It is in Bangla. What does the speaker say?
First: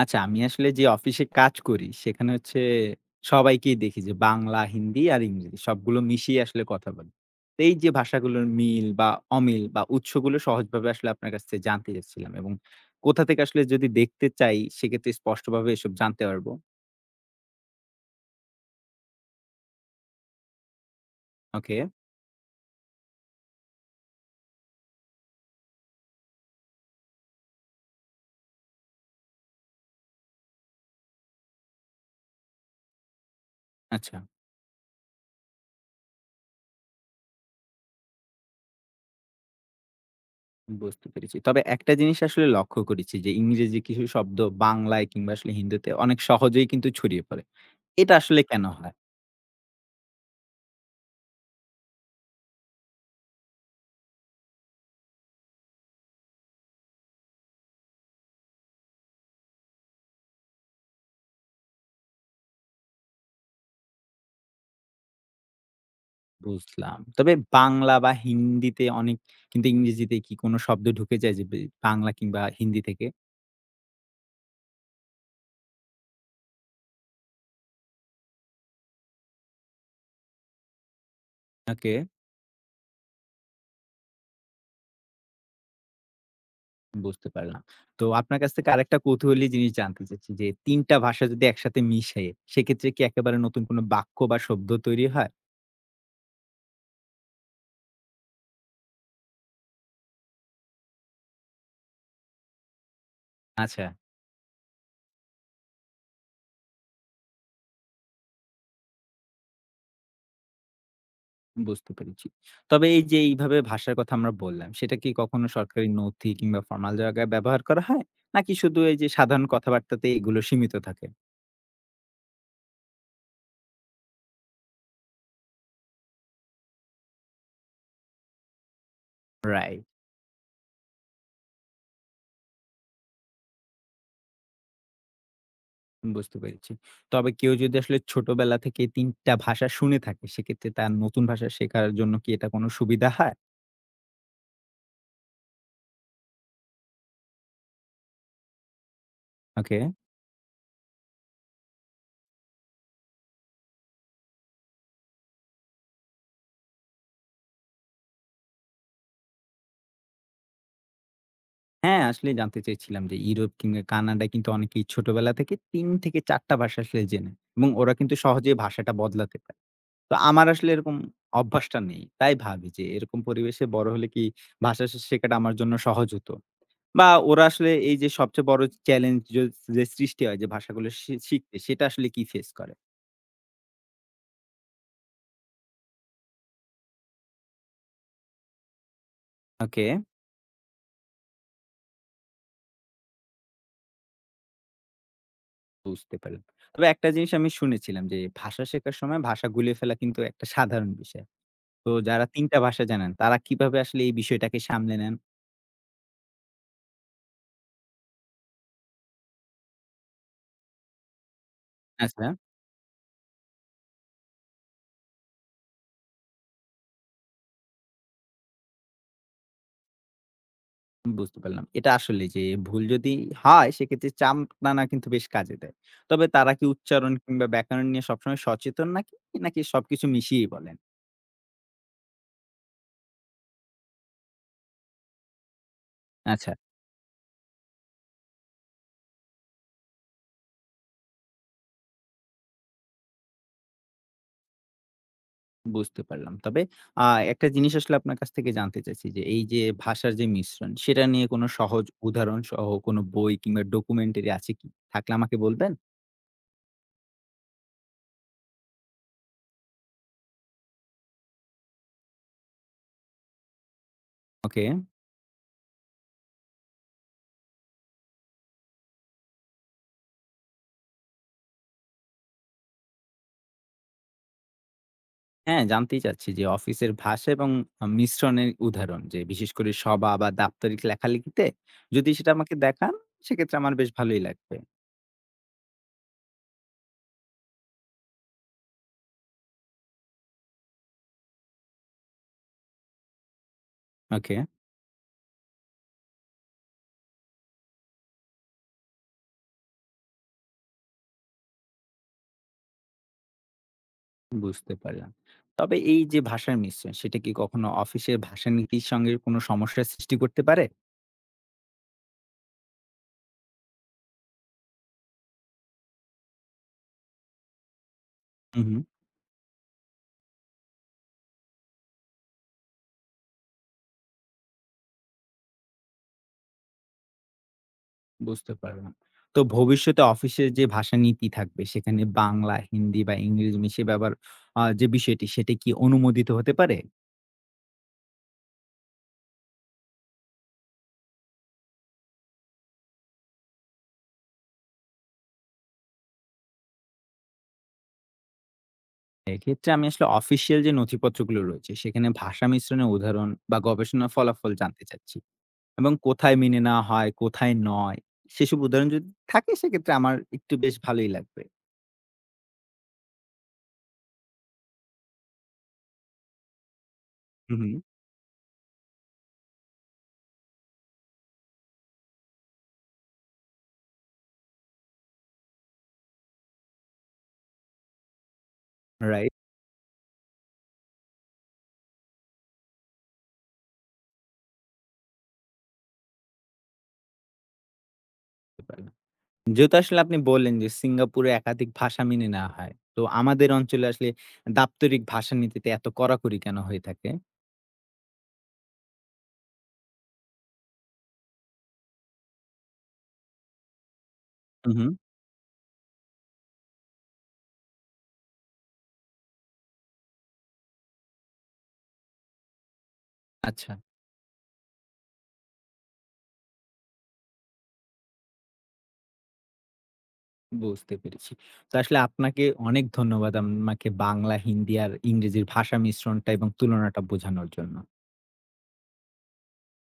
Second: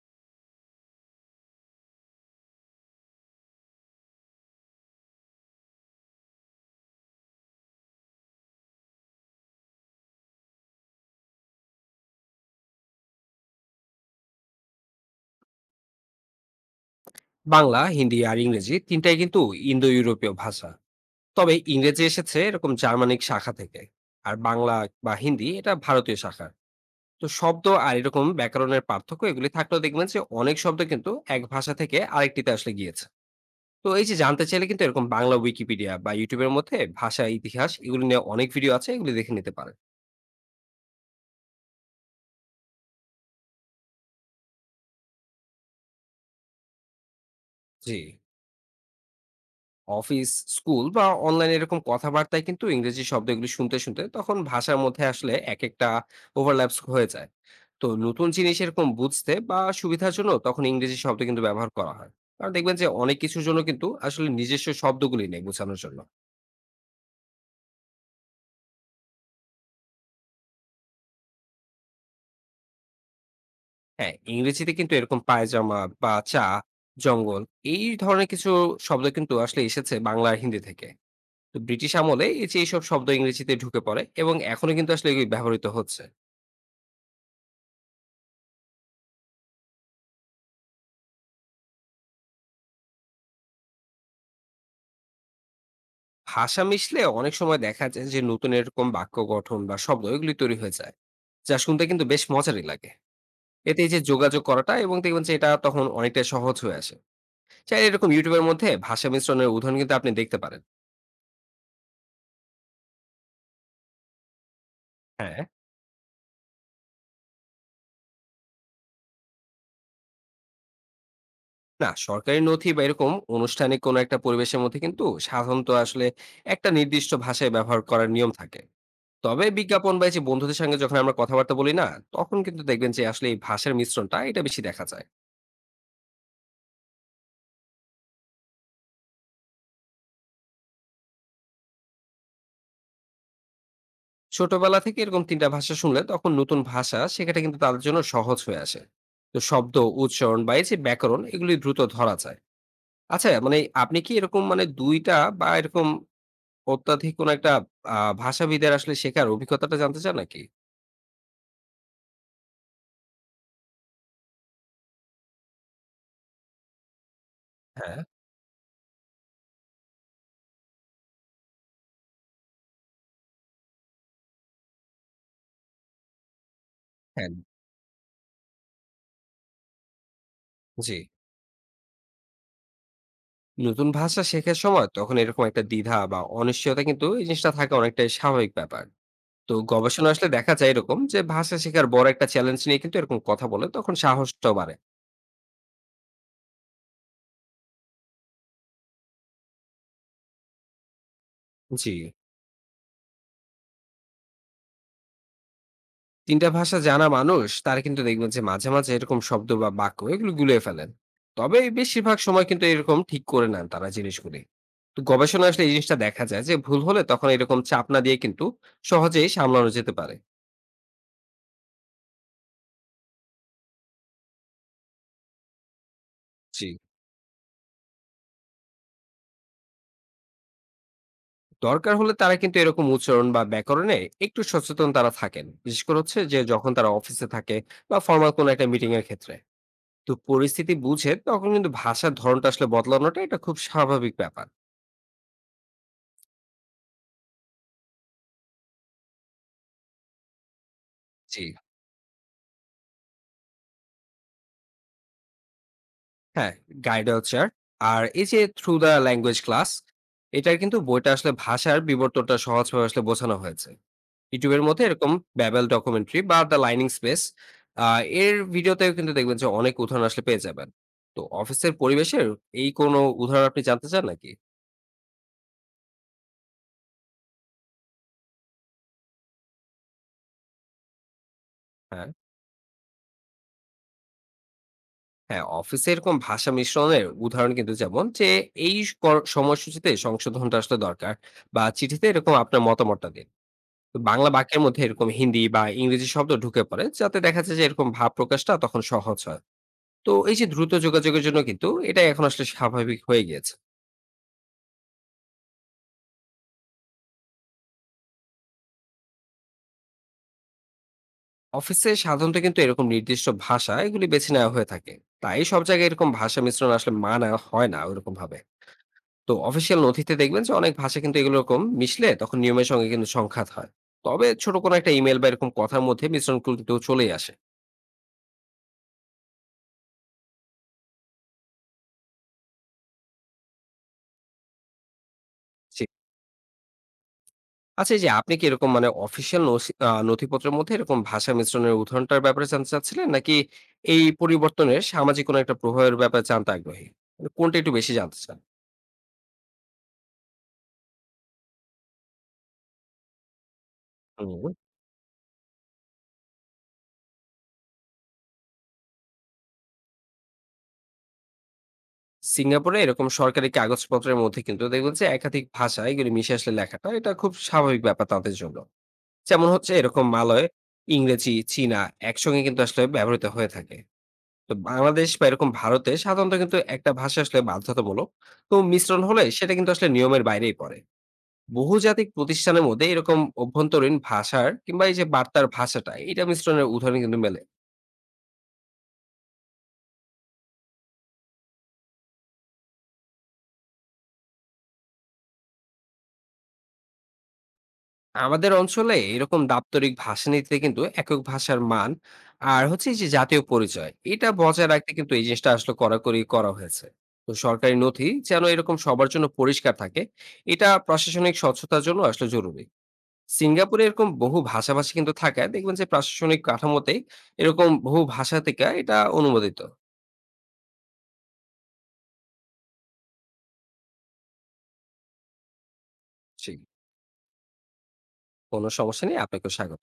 আচ্ছা, আমি আসলে যে অফিসে কাজ করি, সেখানে হচ্ছে সবাইকেই দেখি যে বাংলা, হিন্দি আর ইংরেজি সবগুলো মিশিয়ে আসলে কথা বলে। তো এই যে ভাষাগুলোর মিল বা অমিল বা উৎসগুলো সহজভাবে আসলে আপনার কাছ থেকে জানতে চাচ্ছিলাম, এবং কোথা থেকে আসলে যদি দেখতে চাই, সেক্ষেত্রে স্পষ্টভাবে এসব জানতে পারবো। বাংলা, হিন্দি আর ইংরেজি তিনটাই কিন্তু ইন্দো ইউরোপীয় ভাষা। তবে ওকে, ইংরেজি এসেছে এরকম জার্মানিক শাখা থেকে। আর বাংলা বা হিন্দি এটা ভারতীয় শাখা। তো শব্দ আর এরকম ব্যাকরণের পার্থক্য এগুলি থাকলেও দেখবেন যে অনেক শব্দ কিন্তু এক ভাষা থেকে আরেকটিতে আসলে গিয়েছে। তো এই যে আচ্ছা, জানতে চাইলে কিন্তু এরকম বাংলা উইকিপিডিয়া বা ইউটিউবের মধ্যে ভাষা ইতিহাস এগুলি নিয়ে অনেক ভিডিও আছে, এগুলি দেখে নিতে পারেন। বুঝতে পেরেছি। তবে একটা জিনিস আসলে লক্ষ্য করেছি যে ইংরেজি কিছু শব্দ বাংলায় কিংবা আসলে হিন্দিতে অনেক সহজেই কিন্তু ছড়িয়ে পড়ে। জি। এটা আসলে কেন হয়? অফিস, স্কুল বা অনলাইন এরকম কথাবার্তায় কিন্তু ইংরেজি শব্দ এগুলি শুনতে তখন ভাষার মধ্যে আসলে একেকটা ওভারল্যাপস হয়ে যায়। তো নতুন জিনিস এরকম বুঝতে বা সুবিধার জন্য তখন ইংরেজি শব্দ কিন্তু ব্যবহার করা হয়। কারণ দেখবেন যে অনেক কিছুর জন্য কিন্তু আসলে নিজস্ব শব্দগুলি নেই বোঝানোর জন্য। বুঝলাম। তবে বাংলা বা হিন্দিতে অনেক কিন্তু ইংরেজিতে কি কোন শব্দ ঢুকে যায় যে বাংলা কিংবা হিন্দি থেকে? হ্যাঁ, ইংরেজিতে কিন্তু এরকম পায়জামা বা চা, জঙ্গল এই ধরনের কিছু শব্দ কিন্তু আসলে এসেছে বাংলা আর হিন্দি থেকে। তো ব্রিটিশ ওকে। আমলে এই যে এইসব শব্দ ইংরেজিতে ঢুকে পড়ে এবং এখনো কিন্তু আসলে এগুলি ব্যবহৃত হচ্ছে। বুঝতে পারলাম। তো আপনার কাছ থেকে আরেকটা কৌতূহলী জিনিস জানতে চাচ্ছি যে ৩ টা ভাষা যদি একসাথে মিশে, সেক্ষেত্রে কি একেবারে নতুন কোন বাক্য বা শব্দ তৈরি হয়? ভাষা মিশলে অনেক সময় দেখা যায় যে নতুন এরকম বাক্য গঠন বা শব্দ এগুলি তৈরি হয়ে যায়, যা শুনতে কিন্তু বেশ মজারই লাগে। এতে আচ্ছা। এই যে যোগাযোগ করাটা এবং দেখবেন যে এটা তখন অনেকটা সহজ হয়ে আসে। চাই এরকম ইউটিউবের মধ্যে ভাষা মিশ্রণের উদাহরণ কিন্তু আপনি দেখতে পারেন। বুঝতে পেরেছি। তবে এই যে এইভাবে ভাষার কথা আমরা বললাম, সেটা কি হ্যাঁ। কখনো সরকারি নথি কিংবা ফরমাল জায়গায় ব্যবহার করা হয়? নাকি শুধু এই যে সাধারণ কথাবার্তাতে এগুলো সীমিত থাকে? না, সরকারি নথি বা এরকম আনুষ্ঠানিক কোনো একটা পরিবেশের মধ্যে কিন্তু সাধারণত আসলে একটা নির্দিষ্ট ভাষায় ব্যবহার করার নিয়ম থাকে। তবে রাইট। বিজ্ঞাপন বা এই যে বন্ধুদের সঙ্গে যখন আমরা কথাবার্তা বলি না, তখন কিন্তু দেখবেন যে আসলে এই ভাষার মিশ্রণটা এটা বেশি দেখা যায়। বুঝতে পেরেছি। তবে কেউ যদি আসলে ছোটবেলা থেকে ৩ টা ভাষা শুনে থাকে, সেক্ষেত্রে তার নতুন ভাষা শেখার জন্য কি এটা কোনো সুবিধা হয়? ছোটবেলা থেকে এরকম তিনটা ভাষা শুনলে তখন নতুন ভাষা শেখাটা কিন্তু তাদের জন্য সহজ হয়ে আসে। তো শব্দ, ওকে। উচ্চারণ বা এই যে ব্যাকরণ এগুলি দ্রুত ধরা যায়। আচ্ছা, মানে আপনি কি এরকম মানে দুইটা বা এরকম অত্যাধিক কোন একটা ভাষাবিদের আসলে শেখার অভিজ্ঞতাটা জানতে চান নাকি? হ্যাঁ, আসলেই জানতে চেয়েছিলাম যে ইউরোপ কিংবা কানাডায় কিন্তু অনেকেই ছোটবেলা থেকে ৩ থেকে ৪ টা ভাষা আসলে জেনে, এবং ওরা হ্যাঁ কিন্তু সহজে ভাষাটা বদলাতে পারে। তো আমার আসলে এরকম অভ্যাসটা নেই। তাই ভাবি যে এরকম পরিবেশে বড় হলে কি ভাষা শেখাটা আমার জন্য সহজ হতো? বা হ্যাঁ ওরা আসলে এই যে সবচেয়ে বড় চ্যালেঞ্জ যে সৃষ্টি হয় যে ভাষাগুলো জি। শিখতে, সেটা আসলে কি ফেস করে? নতুন ভাষা শেখার সময় তখন এরকম একটা দ্বিধা বা অনিশ্চয়তা কিন্তু এই জিনিসটা থাকা অনেকটাই স্বাভাবিক ব্যাপার। তো ওকে। গবেষণা আসলে দেখা যায় এরকম যে ভাষা শেখার বড় একটা চ্যালেঞ্জ নিয়ে কিন্তু এরকম কথা বলে তখন সাহসটাও বাড়ে। বুঝতে পারলাম। তবে একটা জিনিস আমি শুনেছিলাম যে ভাষা শেখার সময় ভাষা গুলিয়ে ফেলা কিন্তু একটা সাধারণ বিষয়। তো জি। যারা ৩ টা ভাষা জানেন, তারা কিভাবে আসলে এই বিষয়টাকে সামলে নেন? ৩ টা ভাষা জানা মানুষ তারা কিন্তু দেখবেন যে মাঝে মাঝে এরকম শব্দ বা বাক্য এগুলো গুলিয়ে ফেলেন। তবে বেশিরভাগ আচ্ছা, সময় কিন্তু এরকম ঠিক করে নেন তারা জিনিসগুলি। তো গবেষণায় আসলে এই জিনিসটা দেখা যায় যে ভুল হলে তখন এরকম চাপ না দিয়ে কিন্তু সহজেই সামলানো যেতে পারে। বুঝতে পারলাম। এটা আসলে যে ভুল যদি হয়, সেক্ষেত্রে চামড়ানা কিন্তু বেশ কাজে দেয়। তবে তারা কি জি। উচ্চারণ কিংবা ব্যাকরণ নিয়ে সবসময় সচেতন, নাকি নাকি সবকিছু মিশিয়েই বলেন? দরকার হলে তারা কিন্তু এরকম উচ্চারণ বা ব্যাকরণে একটু সচেতন তারা থাকেন। বিশেষ করে হচ্ছে যে আচ্ছা। যখন তারা অফিসে থাকে বা ফরমাল কোনো একটা মিটিং এর ক্ষেত্রে। তো পরিস্থিতি বুঝে তখন কিন্তু ভাষার ধরণটা আসলে বদলানোটা এটা খুব স্বাভাবিক ব্যাপার। বুঝতে পারলাম। তবে আ একটা জিনিস আসলে আপনার কাছ থেকে জানতে চাইছি যে, এই যে ভাষার যে মিশ্রণ, সেটা নিয়ে জি। কোনো সহজ উদাহরণ সহ কোনো বই কিংবা ডকুমেন্টারি আছে কি? থাকলে আমাকে বলবেন? হ্যাঁ, গাইডাল চেয়ার আর এই যে থ্রু দ্য ল্যাঙ্গুয়েজ ক্লাস, এটার কিন্তু বইটা আসলে ভাষার বিবর্তনটা সহজভাবে আসলে বোঝানো হয়েছে। YouTube এর ওকে। মধ্যে এরকম ব্যাবেল ডকুমেন্টারি বা দ্য লাইনিং স্পেস আ এর ভিডিওতেও কিন্তু দেখবেন যে অনেক উদাহরণ আসলে পেয়ে যাবেন। তো অফিসের পরিবেশের এই কোনো উদাহরণ আপনি জানতে চান নাকি? হ্যাঁ, জানতেই চাচ্ছি যে অফিসের ভাষা এবং মিশ্রণের উদাহরণ, যে বিশেষ করে সভা বা দাপ্তরিক লেখালেখিতে, হ্যাঁ, যদি সেটা আমাকে দেখান, সেক্ষেত্রে আমার বেশ ভালোই লাগবে। হ্যাঁ, অফিসে এরকম ভাষা মিশ্রণের উদাহরণ কিন্তু যেমন যে এই কর সময়সূচিতে সংশোধনটা আসলে দরকার বা চিঠিতে এরকম আপনার মতামতটা দিন। তো বাংলা ওকে, বাক্যের মধ্যে এরকম হিন্দি বা ইংরেজি শব্দ ঢুকে পড়ে, যাতে দেখা যায় যে এরকম ভাব প্রকাশটা তখন সহজ হয়। তো এই যে দ্রুত যোগাযোগের জন্য কিন্তু এটা এখন আসলে স্বাভাবিক হয়ে গিয়েছে। বুঝতে পারলাম। তবে এই যে ভাষার মিশ্রণ, সেটা কি কখনো অফিসের ভাষানীতির সঙ্গে কোনো সমস্যার সৃষ্টি করতে পারে? অফিসে সাধারণত কিন্তু এরকম নির্দিষ্ট ভাষা এগুলি বেছে নেওয়া হয়ে থাকে। তাই সব জায়গায় এরকম ভাষা মিশ্রণ আসলে মানা হয় না ওরকম ভাবে। হু, হু। তো অফিসিয়াল নথিতে দেখবেন যে অনেক ভাষা কিন্তু এগুলো এরকম মিশলে তখন নিয়মের সঙ্গে কিন্তু সংঘাত হয়। তবে ছোট কোনো একটা ইমেল বা এরকম কথার মধ্যে মিশ্রণ কিন্তু চলেই আসে। বুঝতে পারলাম। তো ভবিষ্যতে অফিসের যে ভাষা নীতি থাকবে, সেখানে বাংলা, হিন্দি বা ইংরেজি মিশিয়ে ব্যবহার যে বিষয়টি সেটি কি অনুমোদিত হতে পারে? আচ্ছা, এই যে আপনি কি এরকম মানে অফিসিয়াল নথিপত্রের মধ্যে এরকম ভাষা মিশ্রণের উদাহরণটার ব্যাপারে জানতে চাচ্ছিলেন নাকি এই পরিবর্তনের সামাজিক কোনো একটা প্রভাবের ব্যাপারে জানতে আগ্রহী? মানে কোনটা একটু বেশি জানতে চান? এক্ষেত্রে আমি আসলে অফিসিয়াল যে নথিপত্রগুলো রয়েছে সেখানে ভাষা মিশ্রণের উদাহরণ বা গবেষণার হুম। ফলাফল জানতে চাচ্ছি। এবং কোথায় মেনে নেওয়া হয়, কোথায় নয়, সেসব উদাহরণ যদি থাকে সেক্ষেত্রে আমার একটু বেশ ভালোই লাগবে। সিঙ্গাপুরে এরকম সরকারি কাগজপত্রের মধ্যে কিন্তু দেখবেন যে একাধিক ভাষা এগুলি মিশে আসলে লেখাটা এটা খুব হুম, হুম। স্বাভাবিক ব্যাপার তাদের জন্য। যেমন হচ্ছে এরকম মালয়, ইংরেজি, চীনা একসঙ্গে কিন্তু আসলে ব্যবহৃত হয়ে থাকে। তো বাংলাদেশ বা এরকম ভারতে সাধারণত কিন্তু একটা ভাষা আসলে বাধ্যতামূলক। তো মিশ্রণ হলে রাইট। সেটা কিন্তু আসলে নিয়মের বাইরেই পড়ে। বহুজাতিক প্রতিষ্ঠানের মধ্যে এরকম অভ্যন্তরীণ ভাষার কিংবা এই যে বার্তার ভাষাটা এটা মিশ্রণের উদাহরণ কিন্তু মেলে। যেহেতু আসলে আপনি বললেন যে সিঙ্গাপুরে একাধিক ভাষা মেনে নেওয়া হয়। তো আমাদের অঞ্চলে আসলে দাপ্তরিক ভাষানীতিতে এত কড়াকড়ি কেন হয়ে থাকে? আমাদের অঞ্চলে এরকম দাপ্তরিক ভাষানীতিতে কিন্তু একক ভাষার মান আর হচ্ছে এই যে জাতীয় পরিচয় এটা বজায় হুম, রাখতে হুম। কিন্তু এই জিনিসটা আসলে কড়াকড়ি করা হয়েছে। তো সরকারি নথি যেন এরকম সবার জন্য পরিষ্কার থাকে, এটা প্রশাসনিক স্বচ্ছতার জন্য আসলে জরুরি। আচ্ছা। সিঙ্গাপুরে এরকম বহু ভাষাভাষী কিন্তু থাকায় দেখবেন যে প্রশাসনিক কাঠামোতে এরকম বহু ভাষা থেকে এটা অনুমোদিত। বুঝতে পেরেছি। তো আসলে আপনাকে অনেক ধন্যবাদ আমাকে বাংলা, হিন্দি আর ইংরেজির ভাষা মিশ্রণটা এবং জি, তুলনাটা বোঝানোর জন্য। কোনো সমস্যা নেই, আপনাকে স্বাগত।